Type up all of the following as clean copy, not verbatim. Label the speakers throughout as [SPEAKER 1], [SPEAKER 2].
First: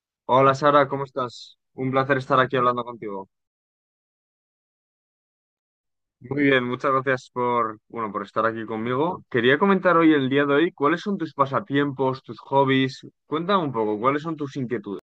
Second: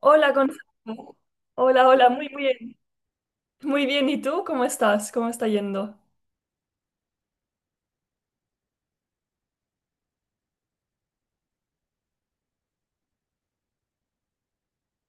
[SPEAKER 1] Hola,
[SPEAKER 2] Hola Sara, ¿cómo
[SPEAKER 1] Gonzalo.
[SPEAKER 2] estás?
[SPEAKER 1] Hola,
[SPEAKER 2] Un
[SPEAKER 1] hola,
[SPEAKER 2] placer
[SPEAKER 1] muy
[SPEAKER 2] estar aquí
[SPEAKER 1] bien.
[SPEAKER 2] hablando contigo.
[SPEAKER 1] Muy bien, ¿y tú cómo estás? ¿Cómo está yendo?
[SPEAKER 2] Muy bien, muchas gracias por, bueno, por estar aquí conmigo. Quería comentar hoy, el día de hoy, cuáles son tus pasatiempos, tus hobbies. Cuéntame un poco, ¿cuáles son tus inquietudes?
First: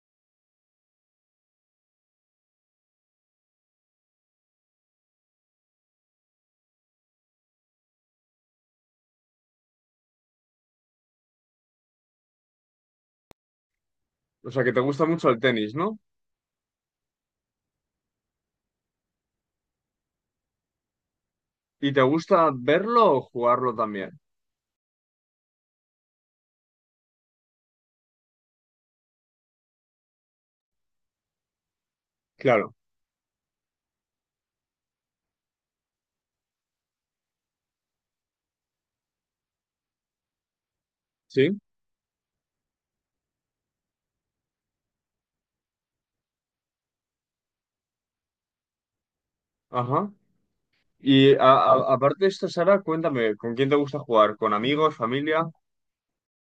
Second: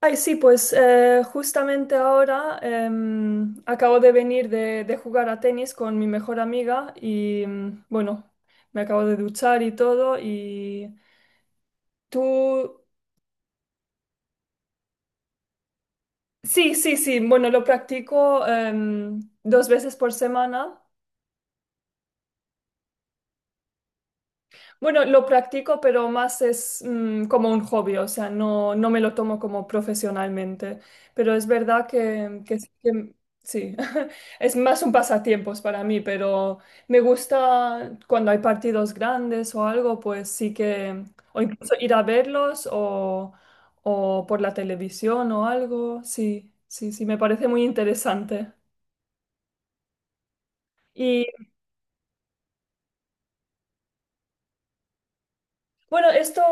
[SPEAKER 1] Ay, sí, pues justamente ahora acabo de venir de jugar a tenis con mi mejor amiga y bueno, me acabo de duchar y todo y tú.
[SPEAKER 2] O sea, que te gusta mucho el tenis, ¿no?
[SPEAKER 1] Sí, sí, sí, bueno, lo practico dos veces por semana.
[SPEAKER 2] ¿Y te gusta verlo o jugarlo también?
[SPEAKER 1] Bueno, lo practico, pero más es como un hobby, o sea, no me lo tomo como profesionalmente. Pero es verdad que sí,
[SPEAKER 2] Claro,
[SPEAKER 1] sí. Es más un pasatiempos para mí, pero me gusta cuando hay partidos grandes o algo, pues sí que, o
[SPEAKER 2] sí.
[SPEAKER 1] incluso ir a verlos o por la televisión o algo, sí, sí, sí, me parece muy interesante.
[SPEAKER 2] Ajá. Y a- Aparte de esto, Sara, cuéntame, ¿con quién te gusta jugar? ¿Con amigos, familia?
[SPEAKER 1] Bueno, esto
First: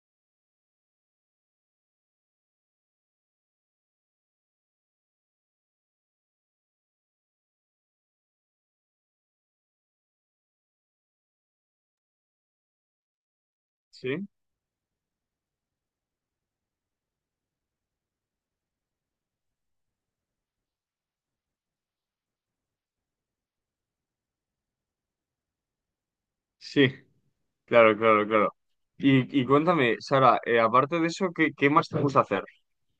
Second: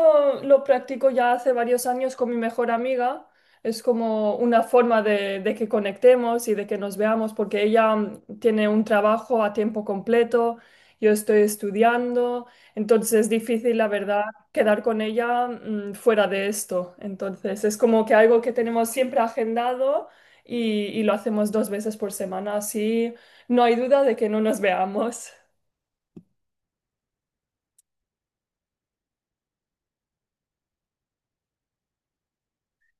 [SPEAKER 1] lo practico ya hace varios años con mi mejor amiga. Es como una forma de que conectemos y de que nos veamos, porque ella tiene un trabajo a tiempo completo, yo estoy estudiando, entonces es difícil, la verdad,
[SPEAKER 2] Sí.
[SPEAKER 1] quedar con ella fuera de esto. Entonces es como que algo que tenemos siempre agendado y lo hacemos dos veces por semana, así no hay duda de que no nos veamos.
[SPEAKER 2] Sí, claro, claro, claro. Y cuéntame, Sara, aparte de eso, ¿qué más te gusta hacer?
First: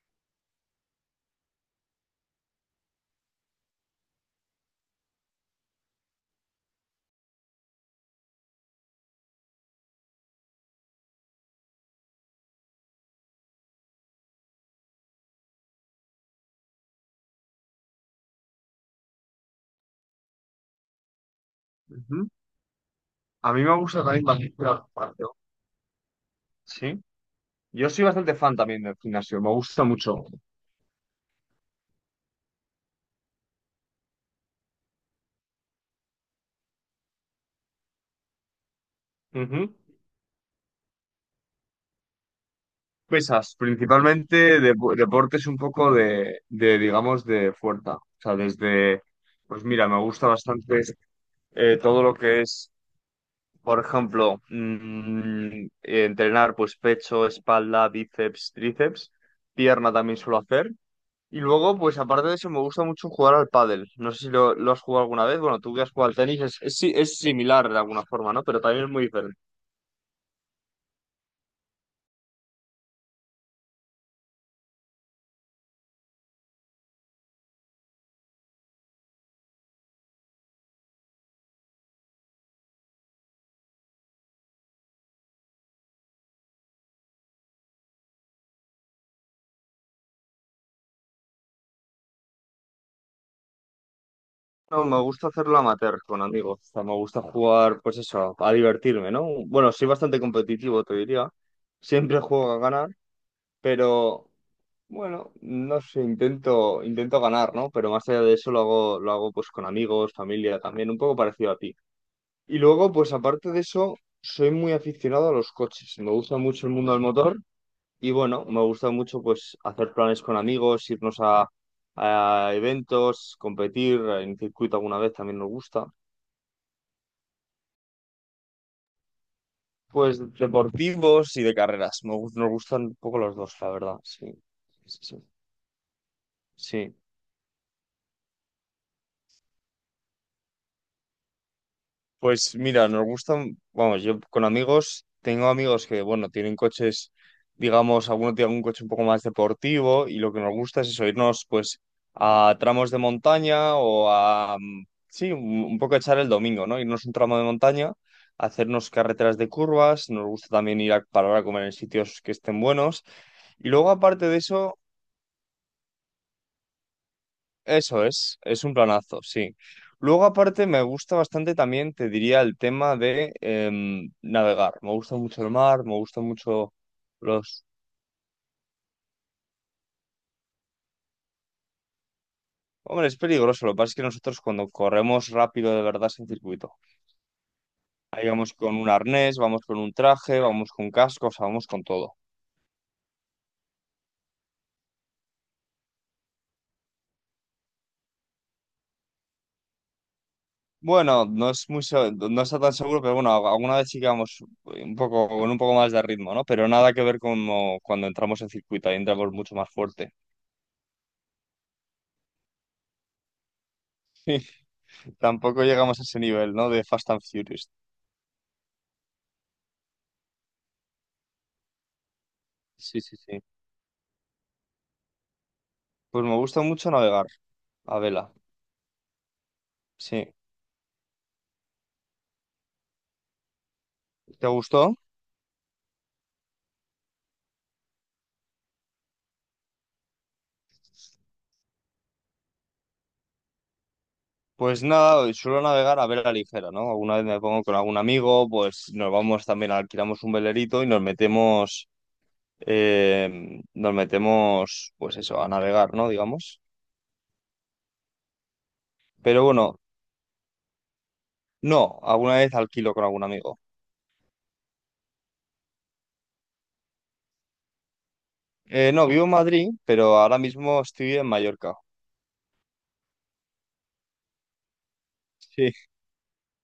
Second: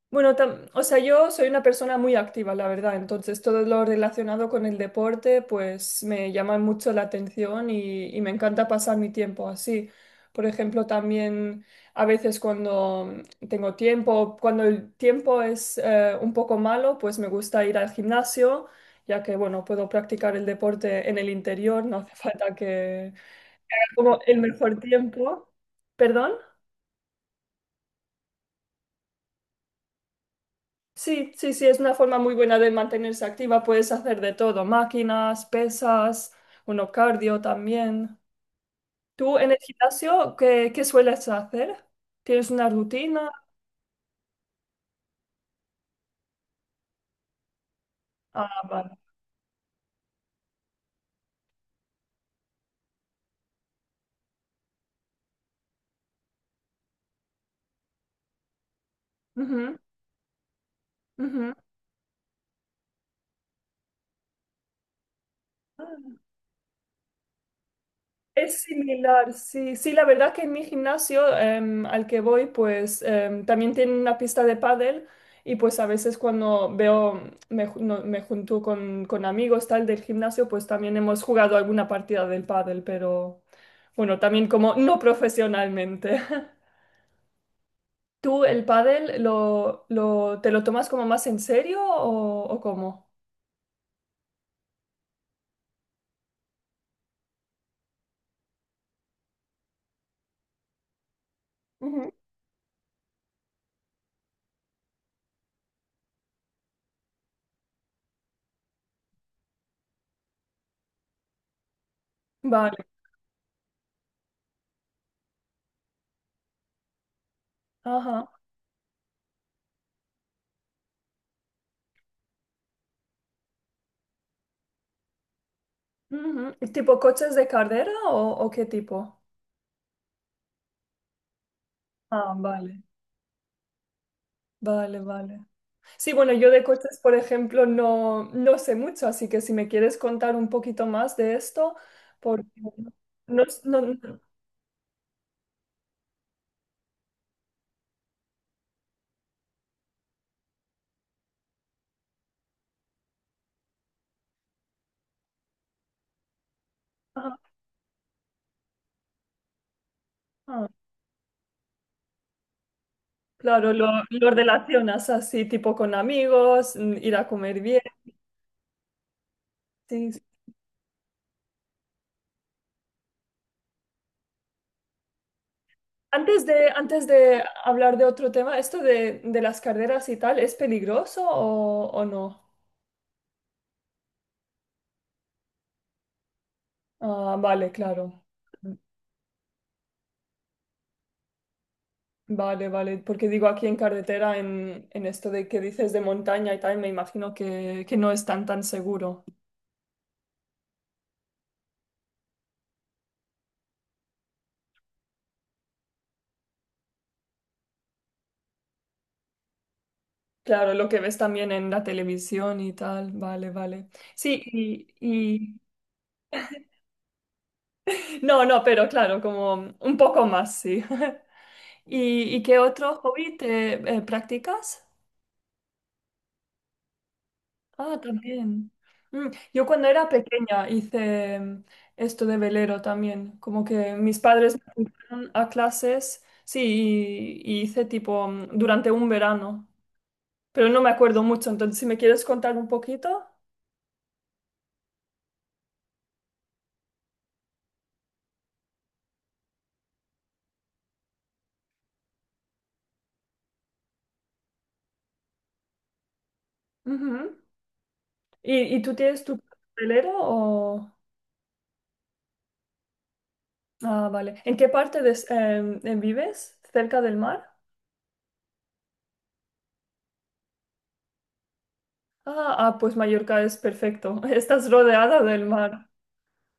[SPEAKER 1] Bueno, o sea, yo soy una persona muy activa, la verdad, entonces todo lo relacionado con el deporte pues me llama mucho la atención y me encanta pasar mi tiempo así. Por ejemplo, también a veces cuando tengo tiempo, cuando el tiempo es un poco malo, pues me gusta ir al gimnasio, ya que, bueno, puedo practicar el deporte en el interior, no hace
[SPEAKER 2] Ujú.
[SPEAKER 1] falta que.
[SPEAKER 2] A mí me gusta
[SPEAKER 1] Como
[SPEAKER 2] también
[SPEAKER 1] el
[SPEAKER 2] bastante ir
[SPEAKER 1] mejor
[SPEAKER 2] al gimnasio.
[SPEAKER 1] tiempo. ¿Perdón?
[SPEAKER 2] Sí. Yo soy bastante fan también del gimnasio, me gusta mucho.
[SPEAKER 1] Sí, sí, sí, es una forma muy buena de mantenerse activa. Puedes hacer de todo, máquinas, pesas, uno cardio también. ¿Tú en el
[SPEAKER 2] Ujú.
[SPEAKER 1] gimnasio qué sueles hacer? ¿Tienes una rutina?
[SPEAKER 2] Pesas, principalmente deportes un poco digamos, de fuerza. O sea,
[SPEAKER 1] Ah, vale.
[SPEAKER 2] desde, pues mira, me gusta bastante todo lo que es, por ejemplo, entrenar pues pecho, espalda, bíceps, tríceps.
[SPEAKER 1] Ujú,
[SPEAKER 2] Pierna también suelo hacer. Y luego, pues aparte de eso, me gusta mucho jugar al pádel. No sé si lo has jugado alguna vez. Bueno, tú que has jugado
[SPEAKER 1] ujú.
[SPEAKER 2] al tenis es, si- es similar de alguna forma, ¿no? Pero
[SPEAKER 1] Es
[SPEAKER 2] también es muy
[SPEAKER 1] similar,
[SPEAKER 2] diferente.
[SPEAKER 1] sí. Sí, la verdad que en mi gimnasio al que voy, pues también tiene una pista de pádel y pues a veces cuando veo, me, ju- no- me junto con amigos tal del gimnasio, pues también hemos jugado alguna partida del pádel, pero bueno, también como no profesionalmente. ¿Tú el pádel lo te lo tomas como más en serio o, cómo?
[SPEAKER 2] No, me gusta hacerlo amateur con amigos. O sea, me gusta jugar, pues eso, a divertirme, ¿no? Bueno, soy bastante competitivo, te diría.
[SPEAKER 1] Ujú.
[SPEAKER 2] Siempre juego a ganar, pero bueno, no sé, intento ganar, ¿no? Pero más allá de eso lo hago pues con amigos, familia también, un poco parecido a ti. Y
[SPEAKER 1] Vale,
[SPEAKER 2] luego, pues aparte de eso, soy muy aficionado a los coches. Me gusta mucho el mundo del motor. Y
[SPEAKER 1] ajá.
[SPEAKER 2] bueno, me gusta mucho pues hacer planes con amigos, a eventos, competir en circuito alguna vez también nos gusta.
[SPEAKER 1] Ujú. ¿Tipo coches de carrera o qué tipo?
[SPEAKER 2] Pues deportivos y de carreras.
[SPEAKER 1] Ah,
[SPEAKER 2] Nos gustan
[SPEAKER 1] vale.
[SPEAKER 2] un poco los dos, la verdad. Sí, sí,
[SPEAKER 1] Vale,
[SPEAKER 2] sí.
[SPEAKER 1] vale. Sí, bueno, yo de
[SPEAKER 2] Sí.
[SPEAKER 1] coches, por ejemplo, no sé mucho, así que si me quieres contar un poquito más de esto, porque
[SPEAKER 2] Pues mira, nos
[SPEAKER 1] no,
[SPEAKER 2] gustan,
[SPEAKER 1] no-
[SPEAKER 2] vamos, yo
[SPEAKER 1] no-
[SPEAKER 2] con amigos, tengo amigos que, bueno, tienen coches, digamos, alguno tiene un coche un poco más deportivo y lo que nos gusta es eso, irnos pues a tramos de montaña o a, sí, un poco echar el domingo, ¿no? Irnos un tramo de
[SPEAKER 1] Ajá,
[SPEAKER 2] montaña, hacernos carreteras de curvas, nos gusta
[SPEAKER 1] ajá.
[SPEAKER 2] también ir a parar a comer en sitios que estén buenos y
[SPEAKER 1] Claro,
[SPEAKER 2] luego
[SPEAKER 1] lo,
[SPEAKER 2] aparte
[SPEAKER 1] lo
[SPEAKER 2] de eso,
[SPEAKER 1] relacionas así, tipo con amigos, ir a comer bien.
[SPEAKER 2] eso es un planazo, sí.
[SPEAKER 1] Sí,
[SPEAKER 2] Luego,
[SPEAKER 1] sí.
[SPEAKER 2] aparte, me gusta bastante también, te diría, el tema de navegar. Me gusta mucho el mar, me gusta
[SPEAKER 1] Antes
[SPEAKER 2] mucho
[SPEAKER 1] de, antes de
[SPEAKER 2] los...
[SPEAKER 1] hablar de otro tema, ¿esto de las carreras y tal es peligroso o no?
[SPEAKER 2] Hombre, es peligroso. Lo que pasa es que nosotros cuando corremos rápido de verdad sin circuito,
[SPEAKER 1] Ah, vale, claro.
[SPEAKER 2] ahí vamos con un arnés, vamos con un traje, vamos con cascos, vamos con todo.
[SPEAKER 1] Vale, vale, porque digo aquí en carretera, en esto de que dices de montaña y tal, me imagino que no es tan tan seguro.
[SPEAKER 2] Bueno, no es muy, no está tan seguro, pero bueno, alguna vez sí que vamos un poco, con un poco más de ritmo, ¿no? Pero nada que ver con cuando entramos en circuito, ahí entramos mucho más fuerte.
[SPEAKER 1] Claro, lo que ves también en la televisión y tal, vale, vale. Sí,
[SPEAKER 2] Tampoco llegamos a ese nivel, ¿no? De Fast and Furious.
[SPEAKER 1] no, no, pero claro, como un poco más, sí. ¿Y qué otro
[SPEAKER 2] Sí, sí, sí.
[SPEAKER 1] hobby te practicas?
[SPEAKER 2] Pues me gusta mucho navegar a
[SPEAKER 1] Ah,
[SPEAKER 2] vela.
[SPEAKER 1] también. Mm, Yo cuando era
[SPEAKER 2] Sí.
[SPEAKER 1] pequeña hice esto de velero también, como que mis
[SPEAKER 2] ¿Te
[SPEAKER 1] padres me
[SPEAKER 2] gustó?
[SPEAKER 1] fueron a clases, sí, y hice tipo durante un verano, pero no me acuerdo mucho, entonces si me quieres contar un poquito.
[SPEAKER 2] Pues nada, suelo navegar a vela ligera, ¿no? Alguna vez me pongo con algún amigo, pues nos vamos también, alquilamos un velerito y nos metemos, pues eso, a navegar, ¿no? Digamos.
[SPEAKER 1] Ujú. ¿Y tú tienes
[SPEAKER 2] Pero
[SPEAKER 1] tu
[SPEAKER 2] bueno,
[SPEAKER 1] velero o?
[SPEAKER 2] no, alguna vez alquilo con algún amigo.
[SPEAKER 1] Ah, vale. ¿En qué parte de vives? ¿Cerca del mar?
[SPEAKER 2] No, vivo en Madrid, pero ahora mismo estoy en Mallorca.
[SPEAKER 1] Ah, ah, pues Mallorca es perfecto, estás rodeada del
[SPEAKER 2] Sí.
[SPEAKER 1] mar.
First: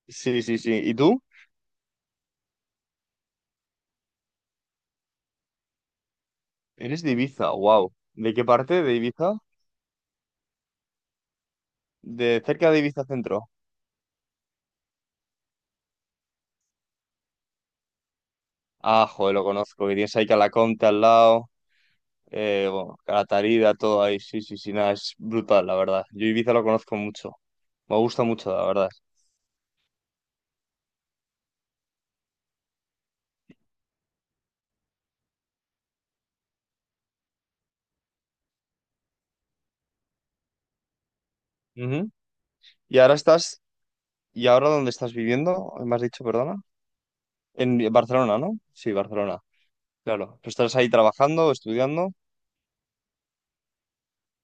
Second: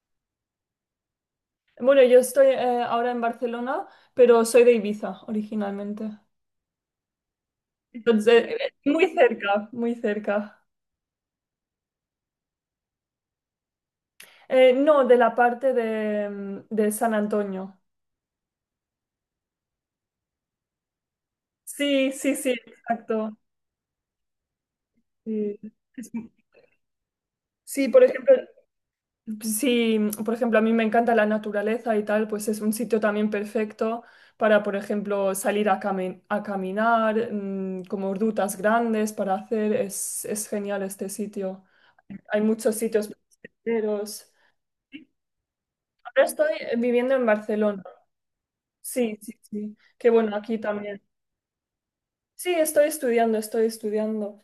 [SPEAKER 2] Sí, sí, sí. ¿Y tú?
[SPEAKER 1] Bueno, yo estoy ahora en Barcelona, pero soy de Ibiza originalmente.
[SPEAKER 2] Eres de Ibiza, wow. ¿De qué
[SPEAKER 1] Entonces,
[SPEAKER 2] parte de
[SPEAKER 1] muy
[SPEAKER 2] Ibiza?
[SPEAKER 1] cerca, muy cerca.
[SPEAKER 2] De cerca de Ibiza Centro.
[SPEAKER 1] No, de la parte de San Antonio.
[SPEAKER 2] Ah, joder, lo conozco. Que tienes ahí Calaconte al lado.
[SPEAKER 1] Sí, sí, sí,
[SPEAKER 2] Bueno,
[SPEAKER 1] exacto.
[SPEAKER 2] Calatarida, todo ahí. Sí, sí, sí, nada, es
[SPEAKER 1] Sí,
[SPEAKER 2] brutal, la verdad.
[SPEAKER 1] Es-
[SPEAKER 2] Yo Ibiza lo conozco mucho.
[SPEAKER 1] sí,
[SPEAKER 2] Me
[SPEAKER 1] por
[SPEAKER 2] gusta
[SPEAKER 1] ejemplo.
[SPEAKER 2] mucho, la verdad.
[SPEAKER 1] Si, por ejemplo, a mí me encanta la naturaleza y tal, pues es un sitio también perfecto para, por ejemplo, salir a caminar, como rutas grandes para hacer. Es genial este sitio.
[SPEAKER 2] Ujú.
[SPEAKER 1] Hay muchos
[SPEAKER 2] Y
[SPEAKER 1] sitios
[SPEAKER 2] ahora estás.
[SPEAKER 1] senderos.
[SPEAKER 2] ¿Y ahora dónde estás viviendo? ¿Me has dicho,
[SPEAKER 1] Ahora estoy
[SPEAKER 2] perdona?
[SPEAKER 1] viviendo en
[SPEAKER 2] En
[SPEAKER 1] Barcelona.
[SPEAKER 2] Barcelona, ¿no? Sí,
[SPEAKER 1] Sí, sí,
[SPEAKER 2] Barcelona.
[SPEAKER 1] sí. Qué bueno,
[SPEAKER 2] Claro. Pero
[SPEAKER 1] aquí
[SPEAKER 2] estás ahí
[SPEAKER 1] también.
[SPEAKER 2] trabajando, estudiando.
[SPEAKER 1] Sí, estoy estudiando, estoy estudiando.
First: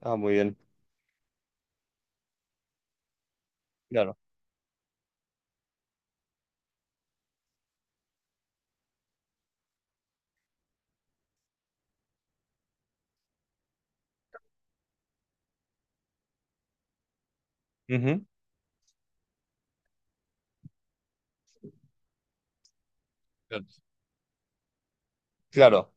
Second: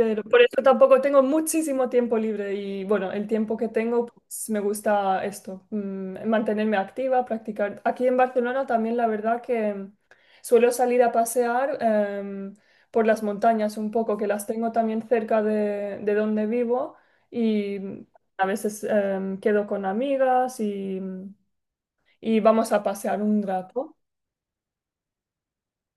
[SPEAKER 2] Ah, muy
[SPEAKER 1] por
[SPEAKER 2] bien.
[SPEAKER 1] eso tampoco tengo muchísimo tiempo libre y bueno, el tiempo que tengo,
[SPEAKER 2] Claro.
[SPEAKER 1] pues me gusta esto, mantenerme activa, practicar. Aquí en Barcelona también la verdad que suelo salir a pasear em, por las montañas un poco, que las tengo también cerca de donde vivo y
[SPEAKER 2] Ujú.
[SPEAKER 1] a veces quedo con amigas y vamos a pasear un rato.
[SPEAKER 2] Claro,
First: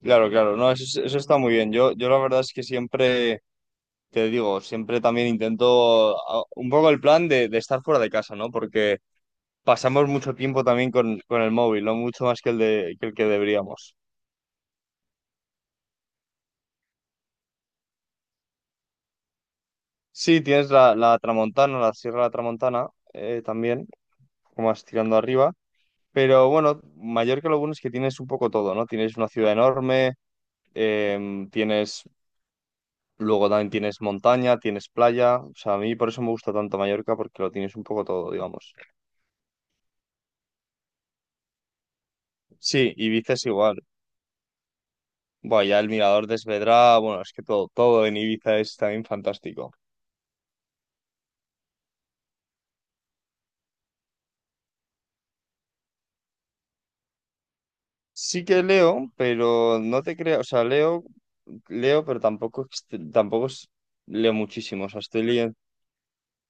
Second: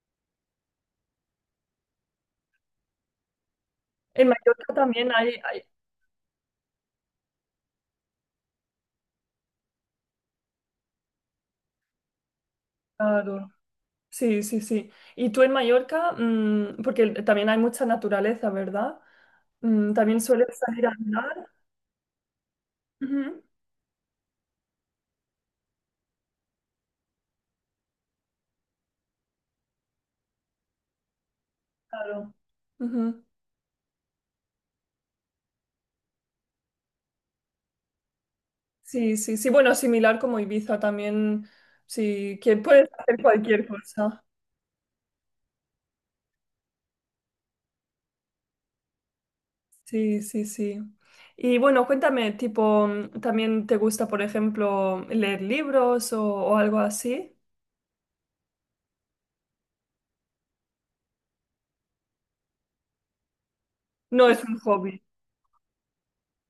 [SPEAKER 2] claro, claro. No, eso está muy bien. Yo la verdad es que siempre
[SPEAKER 1] En
[SPEAKER 2] te digo,
[SPEAKER 1] Mallorca
[SPEAKER 2] siempre
[SPEAKER 1] también
[SPEAKER 2] también
[SPEAKER 1] hay,
[SPEAKER 2] intento un poco el plan de estar fuera de casa, ¿no? Porque pasamos mucho tiempo también con el móvil, no mucho más que que el que
[SPEAKER 1] claro.
[SPEAKER 2] deberíamos.
[SPEAKER 1] Sí, sí, sí. Y tú en Mallorca, porque también hay mucha naturaleza, ¿verdad? También
[SPEAKER 2] Sí,
[SPEAKER 1] sueles
[SPEAKER 2] tienes
[SPEAKER 1] salir a
[SPEAKER 2] la
[SPEAKER 1] andar.
[SPEAKER 2] Tramontana, la Sierra de la Tramontana
[SPEAKER 1] Ujú,
[SPEAKER 2] también, como más tirando arriba, pero bueno, Mallorca lo bueno es que tienes un poco todo, ¿no? Tienes una ciudad enorme, em, tienes,
[SPEAKER 1] claro. Ujú.
[SPEAKER 2] luego también tienes montaña, tienes playa, o sea, a mí por eso me gusta tanto Mallorca, porque lo tienes un poco todo, digamos.
[SPEAKER 1] Sí, sí, sí. Bueno, similar como Ibiza también, sí, que puedes
[SPEAKER 2] Sí,
[SPEAKER 1] hacer
[SPEAKER 2] Ibiza es
[SPEAKER 1] cualquier
[SPEAKER 2] igual.
[SPEAKER 1] cosa.
[SPEAKER 2] Bueno, ya el Mirador de Esvedra, bueno, es que todo, todo en Ibiza es también fantástico.
[SPEAKER 1] Sí, sí, sí. Y bueno, cuéntame, tipo, ¿también te gusta, por ejemplo, leer libros o, algo así?
[SPEAKER 2] Sí que leo, pero no te creo, o sea, leo, leo, pero tampoco, ext- tampoco es-
[SPEAKER 1] No
[SPEAKER 2] leo
[SPEAKER 1] es un
[SPEAKER 2] muchísimo, o sea,
[SPEAKER 1] hobby.
[SPEAKER 2] estoy leyendo.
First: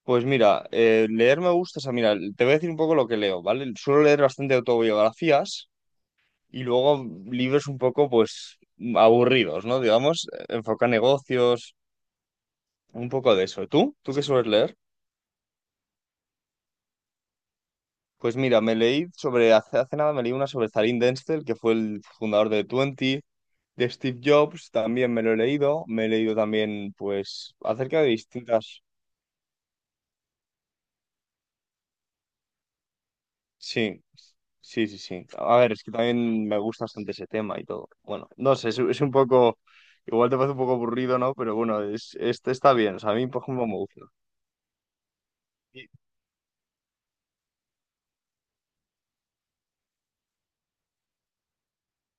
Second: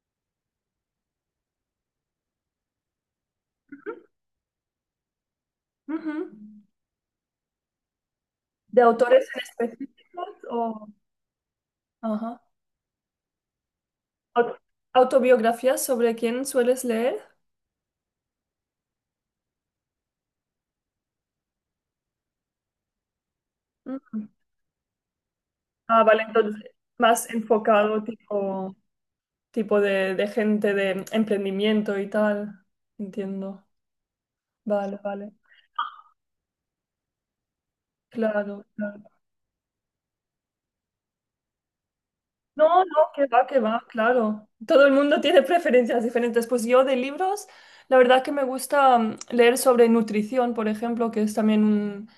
[SPEAKER 2] Pues mira, leer me gusta, o sea, mira, te voy a decir un poco lo que leo, ¿vale? Suelo leer bastante autobiografías
[SPEAKER 1] Ujú.
[SPEAKER 2] y luego libros un poco, pues,
[SPEAKER 1] ¿De autores en
[SPEAKER 2] aburridos, ¿no? Digamos,
[SPEAKER 1] específicos
[SPEAKER 2] enfoca
[SPEAKER 1] o?
[SPEAKER 2] negocios,
[SPEAKER 1] Ajá.
[SPEAKER 2] un poco de eso. ¿Tú? ¿Tú qué sueles
[SPEAKER 1] Au-
[SPEAKER 2] leer?
[SPEAKER 1] ¿Autobiografías sobre quién sueles leer?
[SPEAKER 2] Pues mira, me leí sobre, hace, hace nada me leí una sobre Zalín Denzel, que fue el fundador de Twenty, de Steve
[SPEAKER 1] Mm.
[SPEAKER 2] Jobs, también me lo he leído,
[SPEAKER 1] Ah,
[SPEAKER 2] me he
[SPEAKER 1] vale,
[SPEAKER 2] leído
[SPEAKER 1] entonces
[SPEAKER 2] también,
[SPEAKER 1] más
[SPEAKER 2] pues, acerca
[SPEAKER 1] enfocado
[SPEAKER 2] de
[SPEAKER 1] tipo,
[SPEAKER 2] distintas...
[SPEAKER 1] tipo de gente de emprendimiento y tal. Entiendo.
[SPEAKER 2] Sí, sí, sí,
[SPEAKER 1] Vale,
[SPEAKER 2] sí.
[SPEAKER 1] vale.
[SPEAKER 2] A ver, es que también me gusta bastante ese tema y todo. Bueno, no
[SPEAKER 1] Claro,
[SPEAKER 2] sé, es un
[SPEAKER 1] claro.
[SPEAKER 2] poco, igual te parece un poco aburrido, ¿no? Pero bueno, es, este
[SPEAKER 1] No,
[SPEAKER 2] está bien, o
[SPEAKER 1] no,
[SPEAKER 2] sea, a mí, por
[SPEAKER 1] que
[SPEAKER 2] ejemplo, me
[SPEAKER 1] va,
[SPEAKER 2] gusta.
[SPEAKER 1] claro. Todo el mundo tiene
[SPEAKER 2] Y,
[SPEAKER 1] preferencias diferentes. Pues yo de libros, la verdad que me gusta leer sobre nutrición, por ejemplo, que es también un,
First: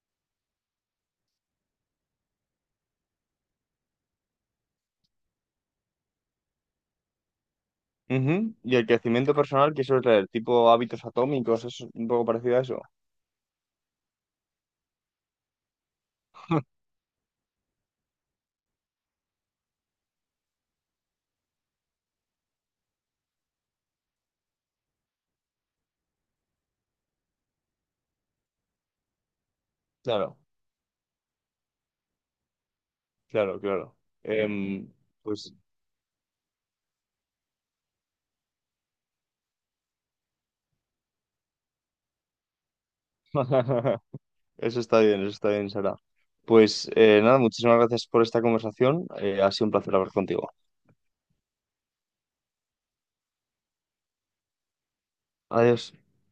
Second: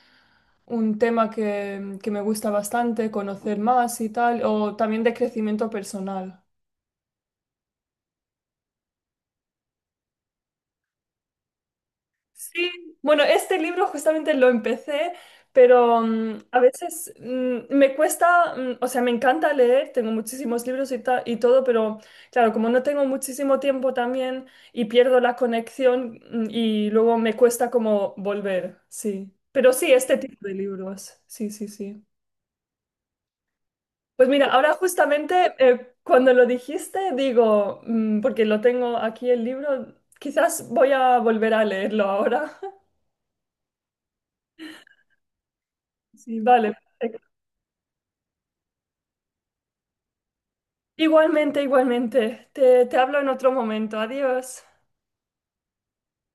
[SPEAKER 1] un tema que me gusta bastante, conocer más y tal, o también de crecimiento personal.
[SPEAKER 2] ujú, y el crecimiento personal, que eso es el tipo hábitos atómicos, es un poco parecido a
[SPEAKER 1] Sí,
[SPEAKER 2] eso.
[SPEAKER 1] bueno, este libro justamente lo empecé, pero a veces me cuesta, o sea, me encanta leer, tengo muchísimos libros y todo, pero claro, como no tengo muchísimo tiempo también y pierdo la conexión y luego me cuesta como volver, sí. Pero sí, este
[SPEAKER 2] Claro,
[SPEAKER 1] tipo de libros, sí, sí, sí.
[SPEAKER 2] claro, claro.
[SPEAKER 1] Pues mira, ahora
[SPEAKER 2] Em, pues
[SPEAKER 1] justamente cuando lo dijiste, digo, porque lo tengo aquí el libro, quizás voy a volver a leerlo ahora.
[SPEAKER 2] Eso está bien, Sara.
[SPEAKER 1] Sí, vale.
[SPEAKER 2] Pues nada, muchísimas gracias por esta conversación. Ha sido un placer hablar contigo.
[SPEAKER 1] Igualmente, igualmente. Te hablo en otro momento. Adiós.
[SPEAKER 2] Adiós.